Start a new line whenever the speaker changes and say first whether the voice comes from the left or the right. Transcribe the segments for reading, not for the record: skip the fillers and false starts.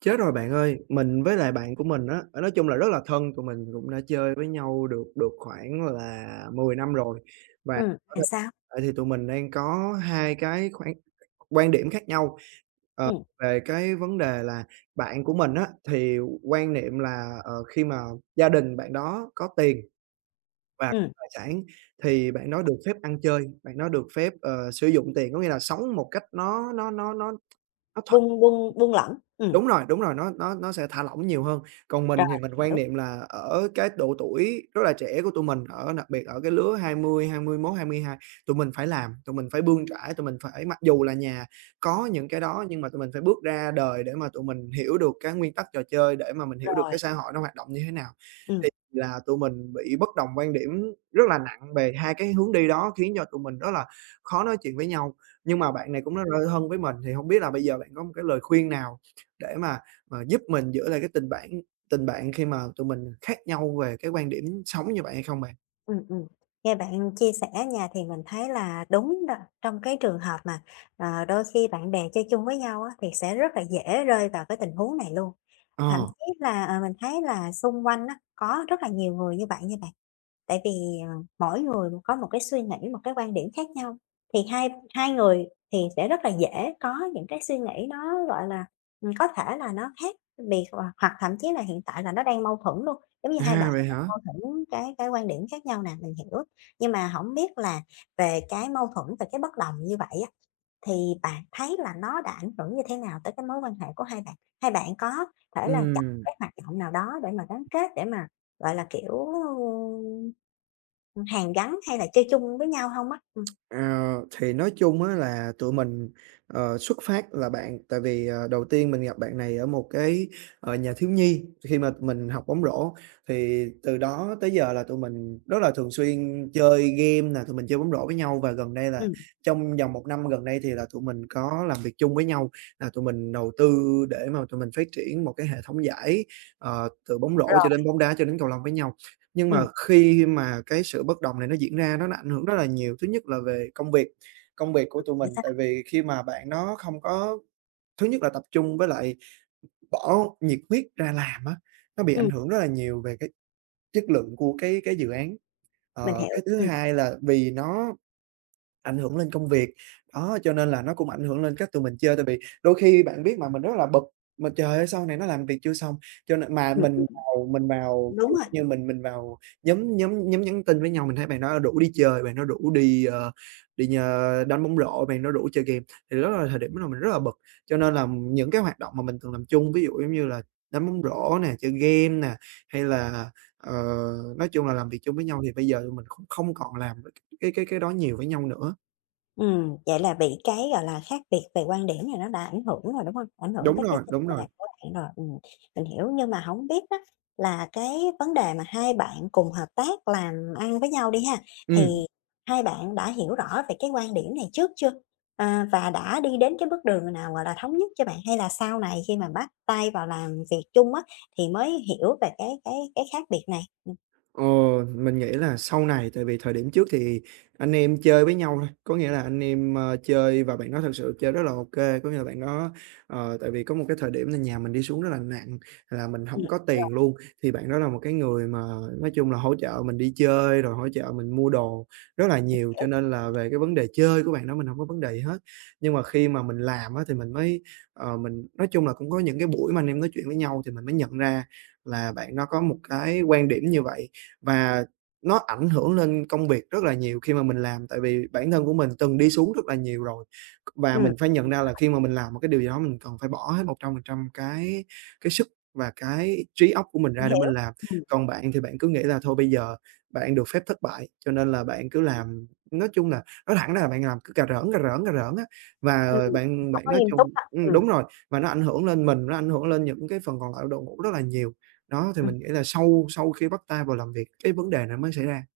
right: Chết rồi bạn ơi, mình với lại bạn của mình á, nói chung là rất là thân, tụi mình cũng đã chơi với nhau được được khoảng là 10 năm rồi. Và ở thời
left: Là sao?
right: hiện tại thì tụi mình đang có hai cái khoảng quan điểm khác nhau, ờ,
left: Ừm,
right: về cái vấn đề là bạn của mình á, thì quan niệm là, khi mà gia đình bạn đó có tiền và
left: ừm,
right: tài sản thì bạn đó được phép ăn chơi, bạn đó được phép, sử dụng tiền, có nghĩa là sống một cách nó.
left: buông buông buông lỏng,
right: Đúng rồi, nó sẽ thả lỏng nhiều hơn. Còn mình
left: rồi,
right: thì mình quan
left: hiểu,
right: niệm là ở cái độ tuổi rất là trẻ của tụi mình, ở đặc biệt ở cái lứa 20, hai mươi hai, tụi mình phải làm, tụi mình phải bươn trải, tụi mình phải mặc dù là nhà có những cái đó nhưng mà tụi mình phải bước ra đời để mà tụi mình hiểu được cái nguyên tắc trò chơi, để mà mình hiểu được
left: rồi,
right: cái xã hội nó hoạt động như thế nào. Thì
left: ừm.
right: là tụi mình bị bất đồng quan điểm rất là nặng về hai cái hướng đi đó, khiến cho tụi mình rất là khó nói chuyện với nhau. Nhưng mà bạn này cũng rất là thân với mình, thì không biết là bây giờ bạn có một cái lời khuyên nào để mà giúp mình giữ lại cái tình bạn khi mà tụi mình khác nhau về cái quan điểm sống như vậy hay không bạn?
left: Ừm, ừm. Nghe bạn chia sẻ nha, thì mình thấy là đúng đó, trong cái trường hợp mà, đôi khi bạn bè chơi chung với nhau á, thì sẽ rất là dễ rơi vào cái tình huống này luôn. Thậm
right: Ờ,
left: chí là, mình thấy là xung quanh á, có rất là nhiều người như bạn. Tại vì, ờ, mỗi người có một cái suy nghĩ, một cái quan điểm khác nhau, thì hai hai người thì sẽ rất là dễ có những cái suy nghĩ nó, gọi là, có thể là nó khác biệt, hoặc hoặc thậm chí là hiện tại là nó đang mâu thuẫn luôn. Giống như hai
right: à,
left: bạn
right: vậy hả?
left: mâu thuẫn cái quan điểm khác nhau nè, mình hiểu. Nhưng mà hổng biết là về cái mâu thuẫn và cái bất đồng như vậy á, thì bạn thấy là nó đã ảnh hưởng như thế nào tới cái mối quan hệ của hai bạn? Hai bạn có thể là chọn
right: Ừm.
left: cái hoạt động nào đó để mà gắn kết, để mà, gọi là, kiểu, hàn gắn hay là chơi chung với nhau hông á?
right: Ờ, thì nói chung á là tụi mình, xuất phát là bạn tại vì, đầu tiên mình gặp bạn này ở một cái, nhà thiếu nhi khi mà tụi mình học bóng rổ, thì từ đó tới giờ là tụi mình rất là thường xuyên chơi game là tụi mình chơi bóng rổ với nhau và gần đây là
left: Ừm,
right: trong vòng 1 năm gần đây thì là tụi mình có làm việc chung với nhau, là tụi mình đầu tư để mà tụi mình phát triển một cái hệ thống giải, từ bóng rổ cho
left: rồi,
right: đến bóng đá cho đến cầu lông với nhau. Nhưng mà
left: ừm,
right: khi mà cái sự bất đồng này nó diễn ra nó ảnh hưởng rất là nhiều. Thứ nhất là về công việc của tụi
left: rồi
right: mình,
left: sao?
right: tại vì khi mà bạn nó không có thứ nhất là tập trung với lại bỏ nhiệt huyết ra làm á, nó bị ảnh
left: Ừm,
right: hưởng rất là nhiều về cái chất lượng của cái dự án.
left: mình
right: Ờ,
left: hiểu,
right: cái thứ hai là vì nó ảnh hưởng lên công việc, đó, cho nên là nó cũng ảnh hưởng lên cách tụi mình chơi. Tại vì đôi khi bạn biết mà, mình rất là bực, mà trời ơi, sau này nó làm việc chưa xong, cho nên mà
left: ừm,
right: mình vào ví
left: đúng
right: dụ
left: rồi.
right: như mình vào nhóm nhóm nhóm nhắn tin với nhau, mình thấy bạn đó rủ đi chơi, bạn đó rủ đi, đi nhơ đánh bóng rổ, bạn đó rủ chơi game, thì đó là thời điểm là mình rất là bực. Cho nên là những cái hoạt động mà mình từng làm chung, ví dụ giống như là đánh bóng rổ nè, chơi game nè, hay là, ờ, nói chung là làm việc chung với nhau thì bây giờ tụi mình cũng không còn làm cái đó nhiều với nhau nữa.
left: Vậy là bị cái, gọi là, khác biệt về quan điểm này nó đã ảnh hưởng rồi, đúng không? Ảnh hưởng
right: Đúng
left: tới cái
right: rồi,
left: sinh
right: đúng rồi.
left: hoạt của bạn rồi, mình hiểu. Nhưng mà không biết đó là cái vấn đề mà hai bạn cùng hợp tác làm ăn với nhau đi ha,
right: Ừm.
left: thì hai bạn đã hiểu rõ về cái quan điểm này trước chưa? À, và đã đi đến cái bước đường nào, gọi là, thống nhất chưa bạn? Hay là sau này khi mà bắt tay vào làm việc chung á, thì mới hiểu về cái khác biệt này?
right: Ờ, mình nghĩ là sau này, tại vì thời điểm trước thì anh em chơi với nhau thôi, có nghĩa là anh em, chơi và bạn đó thật sự chơi rất là ok, có nghĩa là bạn đó tại vì có một cái thời điểm là nhà mình đi xuống rất là nặng, là mình không
left: Ừm,
right: có tiền luôn, thì bạn đó là một cái người mà nói chung là hỗ trợ mình đi chơi, rồi hỗ trợ mình mua đồ rất là nhiều, cho nên là về cái vấn đề chơi của bạn đó mình không có vấn đề gì hết. Nhưng mà khi mà mình làm á thì mình mới, mình nói chung là cũng có những cái buổi mà anh em nói chuyện với nhau thì mình mới nhận ra là bạn nó có một cái quan điểm như vậy. Và nó ảnh hưởng lên công việc rất là nhiều khi mà mình làm, tại vì bản thân của mình từng đi xuống rất là nhiều rồi. Và mình phải nhận ra là khi mà mình làm một cái điều gì đó mình cần phải bỏ hết 100% cái sức và cái trí óc của mình
left: mình
right: ra để mình
left: hiểu.
right: làm.
left: Ừm,
right: Còn bạn thì bạn cứ nghĩ là thôi bây giờ bạn được phép thất bại, cho nên là bạn cứ làm nói chung là nói thẳng ra là bạn làm cứ cà rỡn, cà rỡn, cà rỡn á,
left: ừm,
right: và bạn
left: hổng
right: bạn
left: có
right: nói
left: nghiêm túc
right: chung
left: ha. Ừm.
right: đúng rồi, và nó ảnh hưởng lên mình, nó ảnh hưởng lên những cái phần còn lại của đội ngũ rất là nhiều. Đó, thì mình nghĩ là sau sau khi bắt tay vào làm việc, cái vấn đề này mới xảy ra.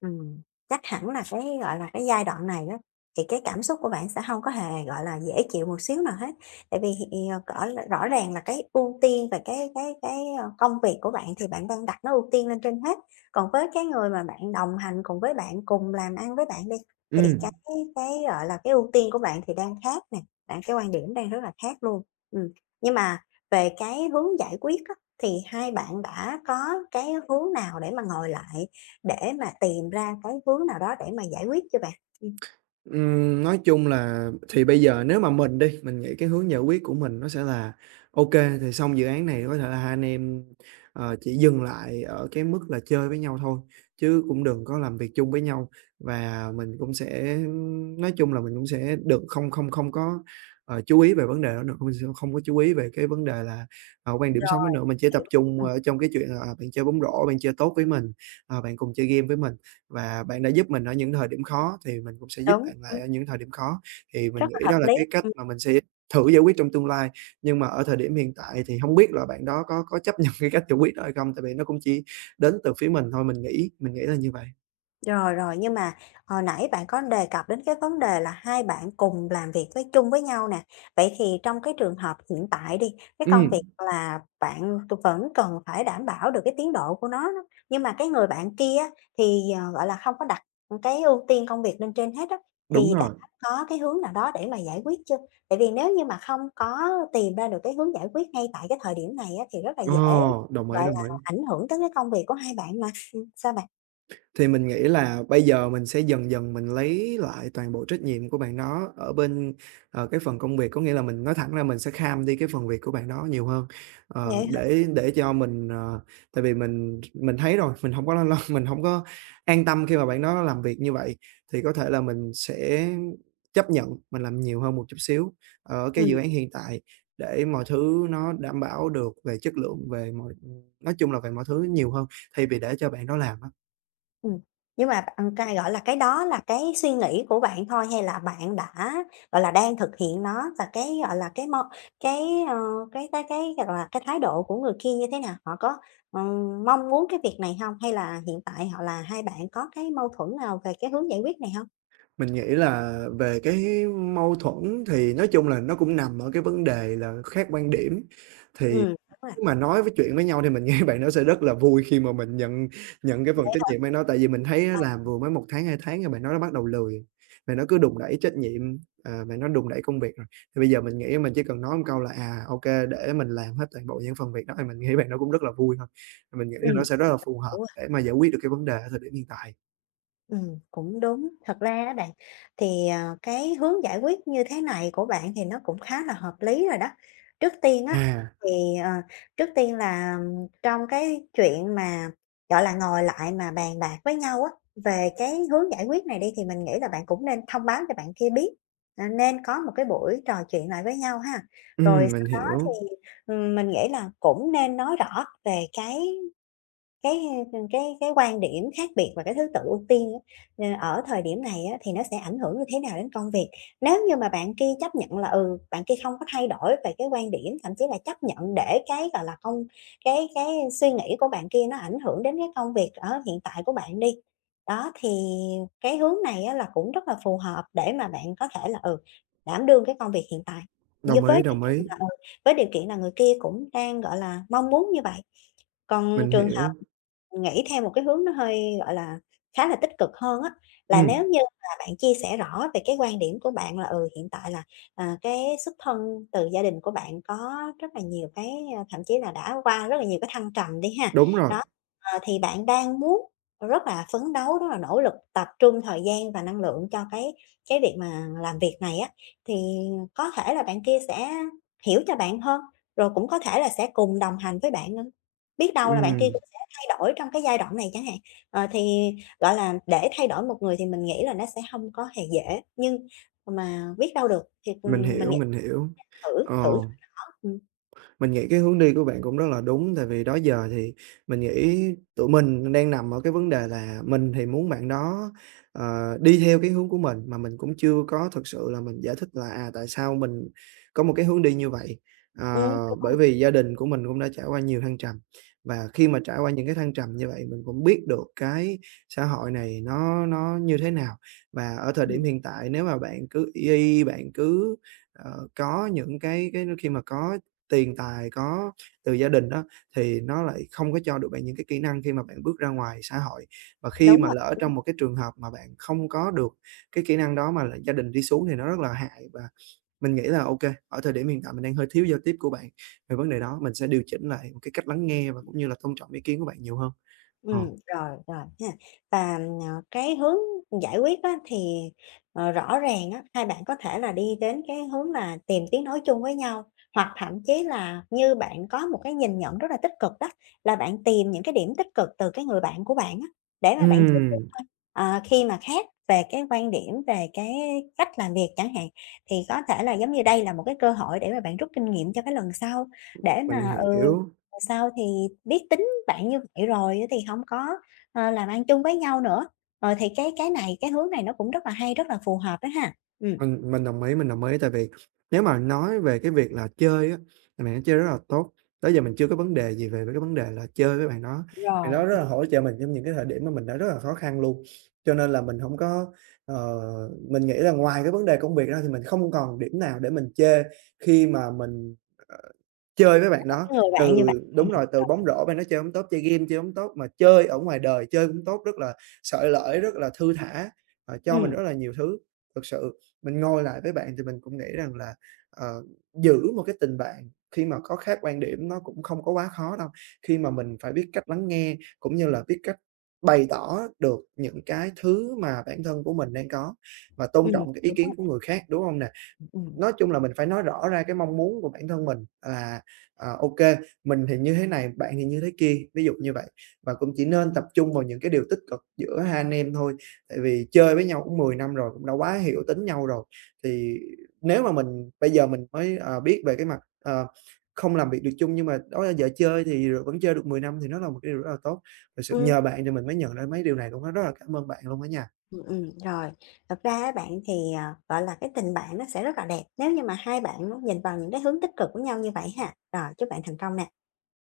left: Ừm, chắc hẳn là cái, gọi là, cái giai đoạn này đó thì cái cảm xúc của bạn sẽ không có hề, gọi là, dễ chịu một xíu nào hết. Tại vì cỏ rõ ràng là cái ưu tiên về cái công việc của bạn thì bạn đang đặt nó ưu tiên lên trên hết. Còn với cái người mà bạn đồng hành cùng với bạn, cùng làm ăn với bạn đi, thì
right: Ừm.
left: cái, gọi là, cái ưu tiên của bạn thì đang khác nè, bạn cái quan điểm đang rất là khác luôn. Ừm, nhưng mà về cái hướng giải quyết á, thì hai bạn đã có cái hướng nào để mà ngồi lại để mà tìm ra cái hướng nào đó để mà giải quyết cho bạn. Ừm.
right: Nói chung là thì bây giờ nếu mà mình đi, mình nghĩ cái hướng giải quyết của mình nó sẽ là ok thì xong dự án này có thể là hai anh em, chỉ dừng lại ở cái mức là chơi với nhau thôi, chứ cũng đừng có làm việc chung với nhau. Và mình cũng sẽ nói chung là mình cũng sẽ đừng không không không có, chú ý về vấn đề đó nữa, mình sẽ không có chú ý về cái vấn đề là, quan điểm sống đó
left: Rồi.
right: nữa, mình chỉ tập
left: Hiểu.
right: trung
left: Ừm,
right: ở trong cái chuyện là, à, bạn chơi bóng rổ, bạn chơi tốt với mình, à, bạn cùng chơi game với mình. Và bạn đã giúp mình ở những thời điểm khó thì mình cũng sẽ giúp
left: đúng.
right: bạn lại
left: Ừm,
right: ở những thời điểm khó, thì
left: rất
right: mình
left: là
right: nghĩ
left: hợp
right: đó là
left: lý.
right: cái cách
left: Ừm.
right: mà mình sẽ thử giải quyết trong tương lai. Nhưng mà ở thời điểm hiện tại thì hông biết là bạn đó có chấp nhận cái cách giải quyết đó hay không, tại vì nó cũng chỉ đến từ phía mình thôi, mình nghĩ là như vậy.
left: Rồi, rồi, nhưng mà hồi nãy bạn có đề cập đến cái vấn đề là hai bạn cùng làm việc với chung với nhau nè. Vậy thì trong cái trường hợp hiện tại đi, cái công việc
right: Ừm,
left: là bạn vẫn cần phải đảm bảo được cái tiến độ của nó đó, nhưng mà cái người bạn kia á, thì, gọi là, không có đặt cái ưu tiên công việc lên trên hết á,
right: đúng
left: thì đã
right: rồi.
left: có cái hướng nào đó để mà giải quyết chưa? Tại vì nếu như mà không có tìm ra được cái hướng giải quyết ngay tại cái thời điểm này á, thì rất là
right: Ờ,
left: dễ,
right: đồng
left: gọi
right: ý,
left: là,
right: đồng ý.
left: ảnh hưởng tới cái công việc của hai bạn mà. Sao bạn?
right: Thì mình nghĩ là bây giờ mình sẽ dần dần mình lấy lại toàn bộ trách nhiệm của bạn đó ở bên, cái phần công việc, có nghĩa là mình nói thẳng ra mình sẽ kham đi cái phần việc của bạn đó nhiều hơn,
left: Vậy hả?
right: để cho mình, tại vì mình thấy rồi, mình không có lo lo mình không có an tâm khi mà bạn đó làm việc như vậy, thì có thể là mình sẽ chấp nhận mình làm nhiều hơn một chút xíu ở cái dự
left: Ừm.
right: án hiện tại để mọi thứ nó đảm bảo được về chất lượng, về mọi nói chung là về mọi thứ nhiều hơn thay vì để cho bạn đó làm á.
left: Ừm, nhưng mà bạn cái, gọi là, cái đó là cái suy nghĩ của bạn thôi hay là bạn đã, gọi là, đang thực hiện nó và cái, gọi là, cái mong cái, ờ, cái, gọi là, cái thái độ của người kia như thế nào? Họ có, mong muốn cái việc này không? Hay là hiện tại họ là hai bạn có cái mâu thuẫn nào về cái hướng giải quyết này không?
right: Mình nghĩ là về cái mâu thuẫn thì nói chung là nó cũng nằm ở cái vấn đề là khác quan điểm.
left: Ừ,
right: Thì
left: đúng rồi.
right: nếu mà nói với chuyện với nhau thì mình nghĩ bạn nó sẽ rất là vui khi mà mình nhận nhận cái phần trách nhiệm với nó, tại vì mình thấy á
left: Ờ,
right: làm vừa mới 1 tháng, 2 tháng rồi bạn đó nó bắt đầu lười, bạn đó cứ đùn đẩy trách nhiệm, à, bạn đó đùn đẩy công việc rồi. Thì bây giờ mình nghĩ mình chỉ cần nói một câu là "À, ok để mình làm hết toàn bộ những phần việc đó" thì mình nghĩ bạn nó cũng rất là vui thôi. Thì mình nghĩ là nó sẽ rất là phù hợp
left: đúng rồi.
right: để mà giải quyết được cái vấn đề ở thời điểm hiện tại.
left: Cũng đúng. Thật ra á bạn, thì, cái hướng giải quyết như thế này của bạn thì nó cũng khá là hợp lý rồi đó. Trước tiên á,
right: À,
left: thì, trước tiên là trong cái chuyện mà, gọi là, ngồi lại mà bàn bạc với nhau á, về cái hướng giải quyết này đi thì mình nghĩ là bạn cũng nên thông báo cho bạn kia biết, à, nên có một cái buổi trò chuyện lại với nhau ha. Rồi
right: mình
left: sau đó
right: hiểu.
left: thì, mình nghĩ là cũng nên nói rõ về cái, cái quan điểm khác biệt và cái thứ tự ưu tiên á, ở thời điểm này á, thì nó sẽ ảnh hưởng như thế nào đến công việc. Nếu như mà bạn kia chấp nhận là, ừ, bạn kia không có thay đổi về cái quan điểm, thậm chí là chấp nhận để cái, gọi là, không cái suy nghĩ của bạn kia nó ảnh hưởng đến cái công việc ở hiện tại của bạn đi, đó, thì cái hướng này á, là cũng rất là phù hợp để mà bạn có thể là, ừ, đảm đương cái công việc hiện tại, như với điều
right: Đồng
left: kiện
right: ý,
left: là, ừ, với điều kiện là người kia cũng đang, gọi là, mong muốn như vậy. Còn
right: mình hiểu.
left: nghĩ theo một cái hướng nó hơi, gọi là, khá là tích cực hơn á, là
right: Ừm,
left: nếu như mà bạn chia sẻ rõ về cái quan điểm của bạn là, ừ, hiện tại là, à, cái xuất thân từ gia đình của bạn có rất là nhiều cái, a, thậm chí là đã qua rất là nhiều cái thăng trầm đi ha.
right: đúng rồi,
left: Đó, thì bạn đang muốn rất là phấn đấu, rất là nỗ lực, tập trung thời gian và năng lượng cho cái việc mà làm việc này á, thì có thể là bạn kia sẽ hiểu cho bạn hơn, rồi cũng có thể là sẽ cùng đồng hành với bạn nữa. Biết đâu là bạn kia
right: ừm,
left: thay đổi trong cái giai đoạn này chẳng hạn. Thì, gọi là, để thay đổi một người thì mình nghĩ là nó sẽ hông có hề dễ, nhưng mà biết đâu được thì,
right: mình
left: mình
right: hiểu,
left: nghĩ
right: mình hiểu.
left: thử thử
right: Ờ.
left: thôi đó.
right: Mình nghĩ cái hướng đi của bạn cũng rất là đúng, tại vì đó giờ thì mình nghĩ tụi mình đang nằm ở cái vấn đề là mình thì muốn bạn đó, đi theo cái hướng của mình, mà mình cũng chưa có thực sự là mình giải thích là, à, tại sao mình có một cái hướng đi như vậy. Ờ,
left: Ừm,
right: Bởi vì gia đình của mình cũng đã trải qua nhiều thăng trầm, và khi mà trải qua những cái thăng trầm như vậy mình cũng biết được cái xã hội này nó như thế nào. Và ở thời
left: ừm,
right: điểm hiện tại nếu mà bạn cứ y y, bạn cứ, ờ, có những cái khi mà có tiền tài từ gia đình đó, thì nó lại không có cho được bạn những cái kỹ năng khi mà bạn bước ra ngoài xã hội. Và khi
left: đúng
right: mà
left: rồi,
right: lỡ trong một cái trường hợp mà bạn không có được cái kỹ năng đó mà là gia đình đi xuống thì nó rất là hại. Và mình nghĩ là ok ở thời điểm hiện tại mình đang hơi thiếu giao tiếp của bạn về vấn đề đó, mình sẽ điều chỉnh lại một cái cách lắng nghe và cũng như là tôn trọng ý kiến của bạn nhiều hơn. Ờ.
left: rồi, rồi ha. Và, cái hướng giải quyết á thì, rõ ràng á, hai bạn có thể là đi đến cái hướng là tìm tiếng nói chung với nhau, hoặc thậm chí là như bạn có một cái nhìn nhận rất là tích cực đó, là bạn tìm những cái điểm tích cực từ cái người bạn của bạn á, để mà bạn
right: Ừm,
left: Khi mà khác về cái quan điểm, về cái cách làm việc chẳng hạn, thì có thể là giống như đây là một cái cơ hội để mà bạn rút kinh nghiệm cho cái lần sau, để
right: mình
left: mà, ừ,
right: hiểu.
left: lần sau thì biết tính bạn như vậy rồi thì không có, làm ăn chung với nhau nữa. Rồi thì cái hướng này nó cũng rất là hay, rất là phù hợp đó ha. Ừm.
right: Mình đồng ý, mình đồng ý, tại vì nếu mà nói về cái việc là chơi á, thì bạn đã chơi rất là tốt. Tới giờ mình chưa có vấn đề gì về về cái vấn đề là chơi với bạn
left: Rồi.
right: đó rất là hỗ trợ mình trong những cái thời điểm mà mình đã rất là khó khăn luôn. Cho nên là mình hổng có ờ, mình nghĩ là ngoài cái vấn đề công việc ra thì mình không còn điểm nào để mình chê khi mà mình, ờ, chơi với bạn đó.
left: Cái người bạn như vậy.
right: Từ đúng rồi, từ bóng rổ bạn đó chơi hổng tốt, chơi game chơi hổng tốt, mà chơi ở ngoài đời chơi cũng tốt, rất là xởi lởi, rất là thư thả, cho
left: Ừm,
right: mình
left: ừm,
right: rất là nhiều thứ. Thực sự mình ngồi lại với bạn thì mình cũng nghĩ rằng là, ờ, giữ một cái tình bạn khi mà có khác quan điểm nó cũng không có quá khó đâu, khi mà mình phải biết cách lắng nghe, cũng như là biết cách bày tỏ được những cái thứ mà bản thân của mình đang có và tôn trọng cái ý
left: đúng
right: kiến
left: rồi
right: của
left: bạn.
right: người khác, đúng không nè?
left: Ừm.
right: Nói chung là mình phải nói rõ ra cái mong muốn của bản thân mình là, ờ, ô mình thì như thế này, bạn thì như thế kia, ví dụ như vậy. Và cũng chỉ nên tập trung vào những cái điều tích cực giữa hai anh em thôi, tại vì chơi với nhau cũng 10 năm rồi, cũng đã quá hiểu tính nhau rồi. Thì nếu mà mình bây giờ mình mới, biết về cái mặt, không làm việc được chung nhưng mà đó là giờ chơi thì rồi vẫn chơi được 10 năm thì nó là một cái điều rất là tốt. Thực sự nhờ bạn thì mình mới nhận ra mấy điều này cũng rất là cảm ơn bạn luôn á nha.
left: Rồi. Thật ra á bạn thì, gọi là, cái tình bạn nó sẽ rất là đẹp nếu như mà hai bạn nhìn vào những cái hướng tích cực của nhau như vậy ha. Rồi, chúc bạn thành công nè.